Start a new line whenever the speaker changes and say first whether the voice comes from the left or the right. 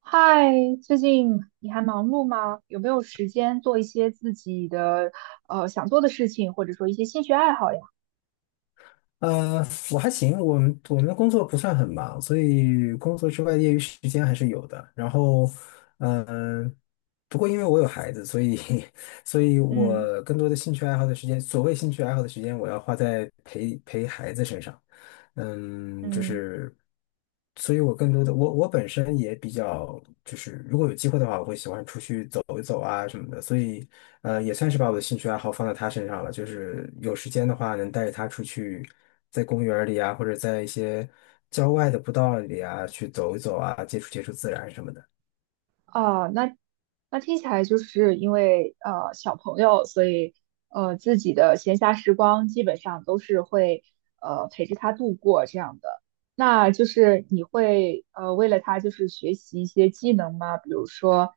right: 嗨，最近你还忙碌吗？有没有时间做一些自己的想做的事情，或者说一些兴趣爱好呀？
left: 呃，我还行，我们的工作不算很忙，所以工作之外业余时间还是有的。然后，嗯、不过因为我有孩子，所以 所以
right: 嗯
left: 我更多的兴趣爱好的时间，所谓兴趣爱好的时间，我要花在陪陪孩子身上。嗯，就
right: 嗯。
left: 是，所以我更多的我本身也比较就是，如果有机会的话，我会喜欢出去走一走啊什么的，所以也算是把我的兴趣爱好放在他身上了，就是有时间的话能带着他出去，在公园儿里啊，或者在一些郊外的步道里啊去走一走啊，接触接触自然什么的
right: 哦，那听起来就是因为小朋友，所以自己的闲暇时光基本上都是会陪着他度过这样的。那就是你会为了他就是学习一些技能吗？比如说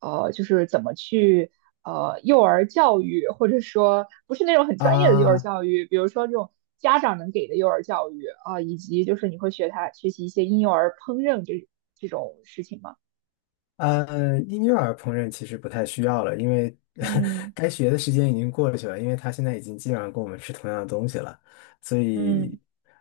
right: 就是怎么去幼儿教育，或者说不是那种很专业的幼儿
left: 啊。
right: 教育，比如说这种家长能给的幼儿教育啊，以及就是你会学他学习一些婴幼儿烹饪这种事情吗？
left: 婴幼儿烹饪其实不太需要了，因为
right: 嗯。
left: 该学的时间已经过去了，因为他现在已经基本上跟我们吃同样的东西了，所
right: 嗯
left: 以，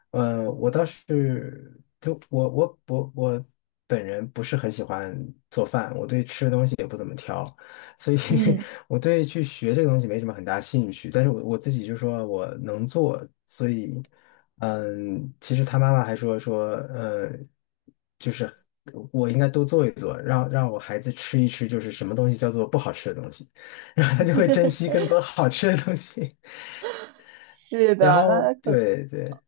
left: 我倒是就我本人不是很喜欢做饭，我对吃的东西也不怎么挑，所以
right: 嗯，
left: 我对去学这个东西没什么很大兴趣。但是我自己就说我能做，所以。嗯，其实他妈妈还说，就是我应该多做一做，让我孩子吃一吃，就是什么东西叫做不好吃的东西，然后他就会珍惜更多好吃的东西。
right: 是
left: 然
right: 的，那
left: 后，
right: 那可
left: 对对，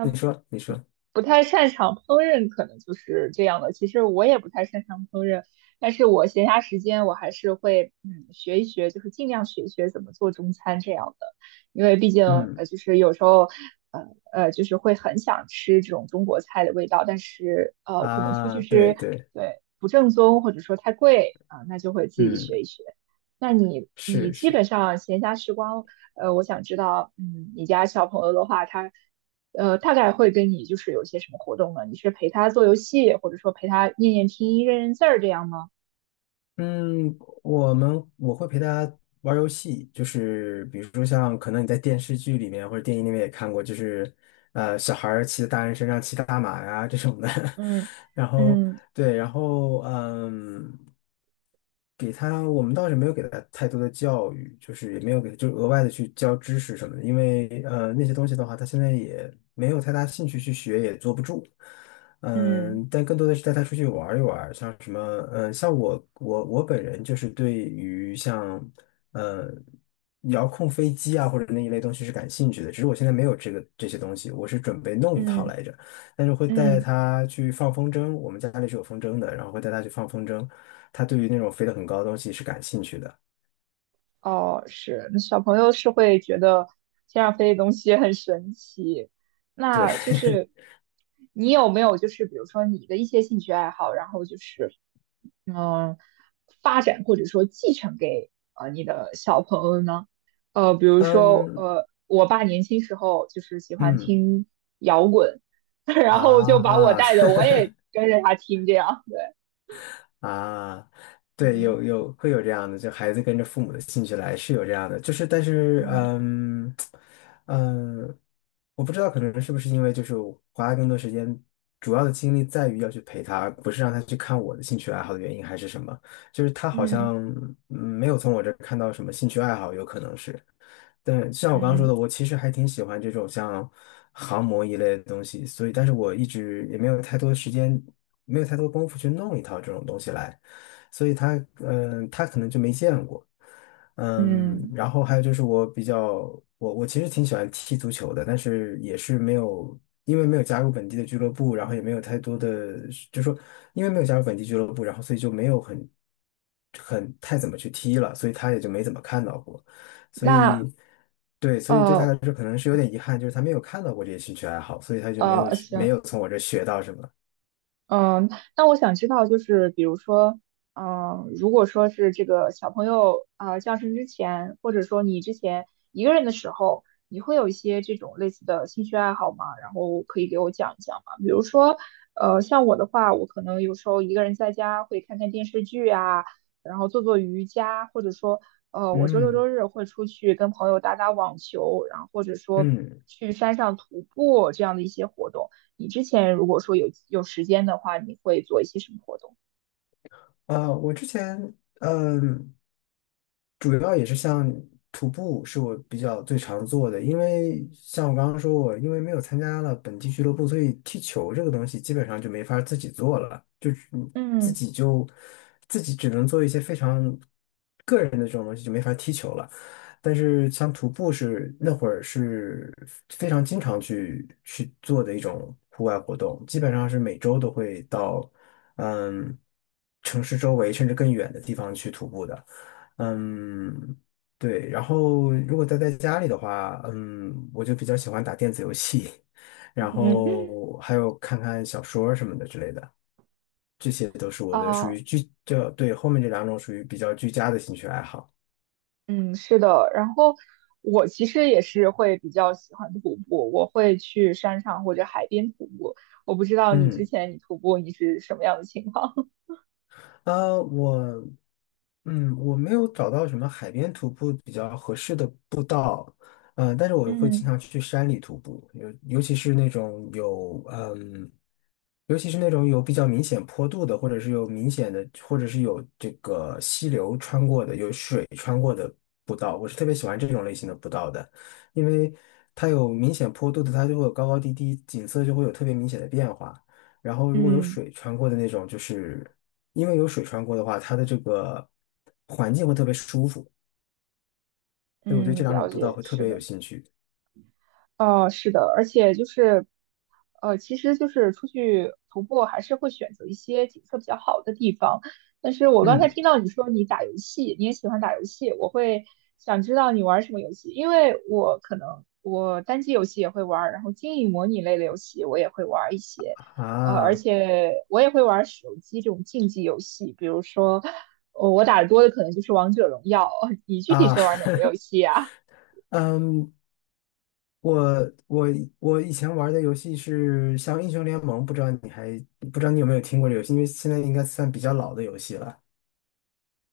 left: 你说你说，
right: 不太擅长烹饪，可能就是这样的。其实我也不太擅长烹饪，但是我闲暇时间我还是会嗯学一学，就是尽量学一学怎么做中餐这样的，因为毕竟
left: 嗯
right: 就是有时候呃就是会很想吃这种中国菜的味道，但是可能出
left: 啊，
right: 去
left: 对
right: 吃
left: 对，
right: 对不正宗或者说太贵啊、那就会自己学
left: 嗯，
right: 一学。那你你
left: 是
right: 基
left: 是。
right: 本上闲暇时光，呃，我想知道，嗯，你家小朋友的话，他呃，大概会跟你就是有些什么活动呢？你是陪他做游戏，或者说陪他念念拼音、认认字儿这样吗？
left: 嗯，我们我会陪他玩儿游戏，就是比如说像可能你在电视剧里面或者电影里面也看过，就是小孩儿骑在大人身上骑大马呀这种的，
right: 嗯
left: 然后
right: 嗯
left: 对，然后嗯，给他我们倒是没有给他太多的教育，就是也没有给就额外的去教知识什么的，因为那些东西的话，他现在也没有太大兴趣去学，也坐不住。
right: 嗯
left: 嗯，但更多的是带他出去玩儿一玩儿像什么，嗯，像我本人就是对于像，呃，遥控飞机啊或者那一类东西是感兴趣的，只是我现在没有这个这些东西，我是准备弄一套
right: 嗯
left: 来着，但是会带
right: 嗯。
left: 他去放风筝，我们家里是有风筝的，然后会带他去放风筝，他对于那种飞得很高的东西是感兴趣的，
right: 哦，是，那小朋友是会觉得天上飞的东西很神奇。
left: 对，
right: 那就是 你有没有就是比如说你的一些兴趣爱好，然后就是嗯发展或者说继承给你的小朋友呢？呃，比如说
left: 嗯
right: 呃，我爸年轻时候就是喜欢
left: 嗯
right: 听摇滚，然后就把我
left: 啊，
right: 带着，我 也跟着他听这样，对。
left: 啊，对，
right: 嗯
left: 有会有这样的，就孩子跟着父母的兴趣来，是有这样的，就是但是，
right: 嗯
left: 嗯嗯，我不知道可能是不是因为就是我花更多时间，主要的精力在于要去陪他，而不是让他去看我的兴趣爱好的原因，还是什么？就是他好
right: 嗯
left: 像没有从我这儿看到什么兴趣爱好，有可能是。但像我刚刚说
right: 嗯
left: 的，我其实还挺喜欢这种像航模一类的东西，所以但是我一直也没有太多时间没有太多功夫去弄一套这种东西来，所以他他可能就没见过，嗯，
right: 嗯，
left: 然后还有就是我比较我其实挺喜欢踢足球的，但是也是没有因为没有加入本地的俱乐部，然后也没有太多的就是说因为没有加入本地俱乐部，然后所以就没有很很太怎么去踢了，所以他也就没怎么看到过，所以。
right: 那
left: 对，所以对他
right: 呃，
left: 来说可能是有点遗憾，就是他没有看到过这些兴趣爱好，所以他就没有
right: 呃，
left: 没
right: 行，
left: 有从我这学到什么。
right: 嗯，那我想知道，就是比如说，嗯，如果说是这个小朋友啊，降生之前，或者说你之前一个人的时候，你会有一些这种类似的兴趣爱好吗？然后可以给我讲一讲吗？比如说，呃，像我的话，我可能有时候一个人在家会看看电视剧啊，然后做做瑜伽，或者说，呃，我周六
left: 嗯。
right: 周日会出去跟朋友打打网球，然后或者说
left: 嗯，
right: 去山上徒步这样的一些活动。你之前如果说有时间的话，你会做一些什么活动？
left: 呃，我之前嗯、主要也是像徒步是我比较最常做的，因为像我刚刚说过我因为没有参加了本地俱乐部，所以踢球这个东西基本上就没法儿自己做了，就是你自
right: 嗯
left: 己就自己只能做一些非常个人的这种东西，就没法儿踢球了。但是像徒步是那会儿是非常经常去做的一种户外活动，基本上是每周都会到嗯城市周围甚至更远的地方去徒步的。嗯，对。然后如果待在家里的话，嗯，我就比较喜欢打电子游戏，然
right: 嗯
left: 后还有看看小说儿什么的之类的，这些都是我的属
right: 啊，
left: 于居，这，对，后面这两种属于比较居家的兴趣爱好。
right: 嗯，是的。然后我其实也是会比较喜欢徒步，我会去山上或者海边徒步。我不知道你之
left: 嗯。
right: 前你徒步你是什么样的情况？
left: 我，嗯，我没有找到什么海边徒步比较合适的步道，呃，但是 我会经
right: 嗯
left: 常去山里徒步，尤其是那种有，嗯，尤其是那种有比较明显坡度的，或者是有明显的，或者是有这个溪流穿过的，有水穿过的步道，我是特别喜欢这种类型的步道的，因为它有明显坡度的，它就会有高高低低，景色就会有特别明显的变化。然后如果有
right: 嗯，
left: 水穿过的那种，就是因为有水穿过的话，它的这个环境会特别舒服，所以我对
right: 嗯，
left: 这两
right: 了
left: 种步道
right: 解，
left: 会特
right: 是
left: 别
right: 的。
left: 有兴趣。
right: 呃，是的，而且就是，呃，其实就是出去徒步还是会选择一些景色比较好的地方。但是我刚才
left: 嗯
right: 听到你说你打游戏，你也喜欢打游戏，我会想知道你玩什么游戏，因为我可能我单机游戏也会玩然后经营模拟类的游戏我也会玩一些，呃，而
left: 啊
right: 且我也会玩手机这种竞技游戏，比如说，我打的多的可能就是王者荣耀。你具体
left: 啊，
right: 是玩哪个游戏啊？
left: 嗯，我我我以前玩的游戏是像英雄联盟，不知道你还不知道你有没有听过这个游戏，因为现在应该算比较老的游戏了。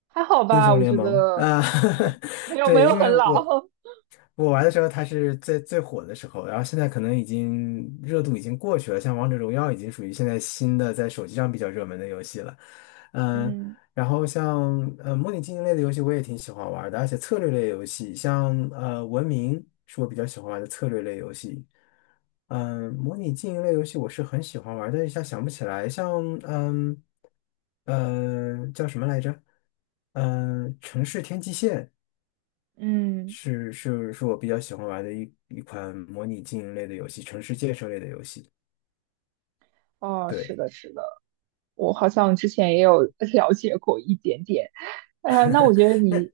right: 还好
left: 英
right: 吧，
left: 雄
right: 我
left: 联
right: 觉
left: 盟
right: 得
left: 啊，
right: 没有没 有没
left: 对，
right: 有
left: 因
right: 很
left: 为我
right: 老。
left: 我玩的时候它是最最火的时候，然后现在可能已经热度已经过去了，像王者荣耀已经属于现在新的在手机上比较热门的游戏了，嗯、
right: 嗯
left: 然后像模拟经营类的游戏我也挺喜欢玩的，而且策略类游戏，像文明是我比较喜欢玩的策略类游戏。嗯，模拟经营类游戏我是很喜欢玩，但一下想不起来。像嗯叫什么来着？嗯，城市天际线
right: 嗯，
left: 是我比较喜欢玩的一款模拟经营类的游戏，城市建设类的游戏。
right: 哦，是
left: 对，
right: 的，是的。我好像之前也有 了解过一点点。呃，那我觉得
left: 那
right: 你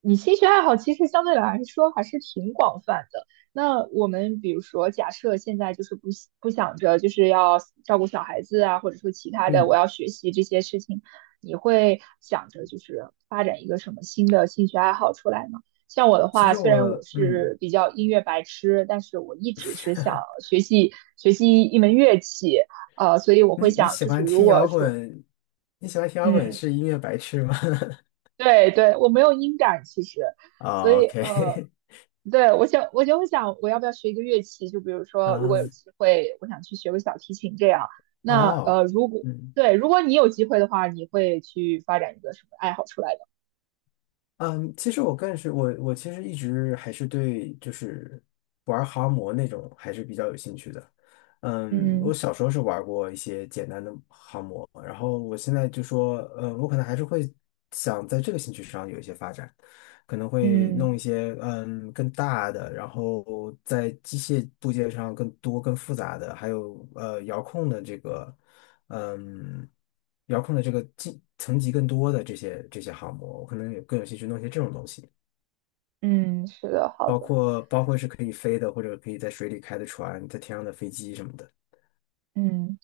right: 你兴趣爱好其实相对来说还是挺广泛的。那我们比如说，假设现在就是不喜不想着就是要照顾小孩子啊，或者说其他的，我
left: 嗯，
right: 要学习这些事情，你会想着就是发展一个什么新的兴趣爱好出来吗？像我的
left: 其
right: 话，
left: 实
right: 虽然我
left: 我嗯。
right: 是比较音乐白痴，但是我一直是想学习学习一门乐器。呃，所以我会
left: 你你
right: 想，
left: 喜
right: 就是
left: 欢
right: 如
left: 听
right: 果
left: 摇
right: 说，
left: 滚？你喜欢听摇滚
right: 嗯，
left: 是音乐白痴吗？
right: 对对，我没有音感其实，所
left: 哦
right: 以，
left: ，OK,
right: 对我想我就会想，我要不要学一个乐器？就比如 说，如
left: 啊，
right: 果有机会，我想去学个小提琴这样。那
left: 哦，
right: 呃，如果
left: 嗯，
right: 对，如果你有机会的话，你会去发展一个什么爱好出来的？
left: 嗯，其实我更是我其实一直还是对就是玩航模那种还是比较有兴趣的。嗯，我
right: 嗯
left: 小时候是玩过一些简单的航模，然后我现在就说，嗯，我可能还是会想在这个兴趣上有一些发展，可能会弄一
right: 嗯
left: 些更大的，然后在机械部件上更多、更复杂的，还有遥控的这个。嗯，遥控的这个进层级更多的这些航模，我可能有更有兴趣弄一些这种东西，
right: 嗯是的，好
left: 包
right: 的，
left: 括包括是可以飞的，或者可以在水里开的船，在天上的飞机什么的。
right: 嗯，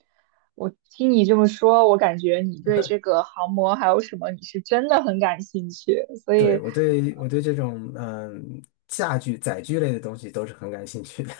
right: 我听你这么说，我感觉你对这个航模还有什么，你是真的很感兴趣，所
left: 对，
right: 以
left: 我对这种驾具载具类的东西都是很感兴趣的。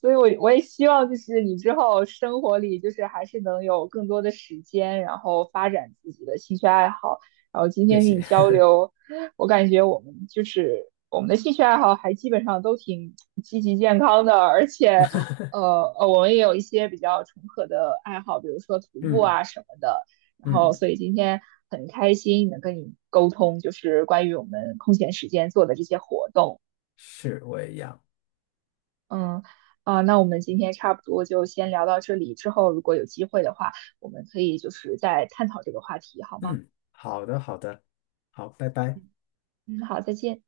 right: 所以我，我也希望就是你之后生活里就是还是能有更多的时间，然后发展自己的兴趣爱好。然后今
left: 谢
right: 天跟你
left: 谢。
right: 交流，我感觉我们就是我们的兴趣爱好还基本上都挺积极健康的，而且 呃，我们也有一些比较重合的爱好，比如说徒步
left: 嗯
right: 啊什么的。然后，
left: 嗯，
right: 所以今天很开心能跟你沟通，就是关于我们空闲时间做的这些活动。
left: 是我也一样。
right: 嗯，啊，那我们今天差不多就先聊到这里，之后如果有机会的话，我们可以就是再探讨这个话题，好吗？
left: 嗯，好的好的，好，拜拜。
right: 嗯，好，再见。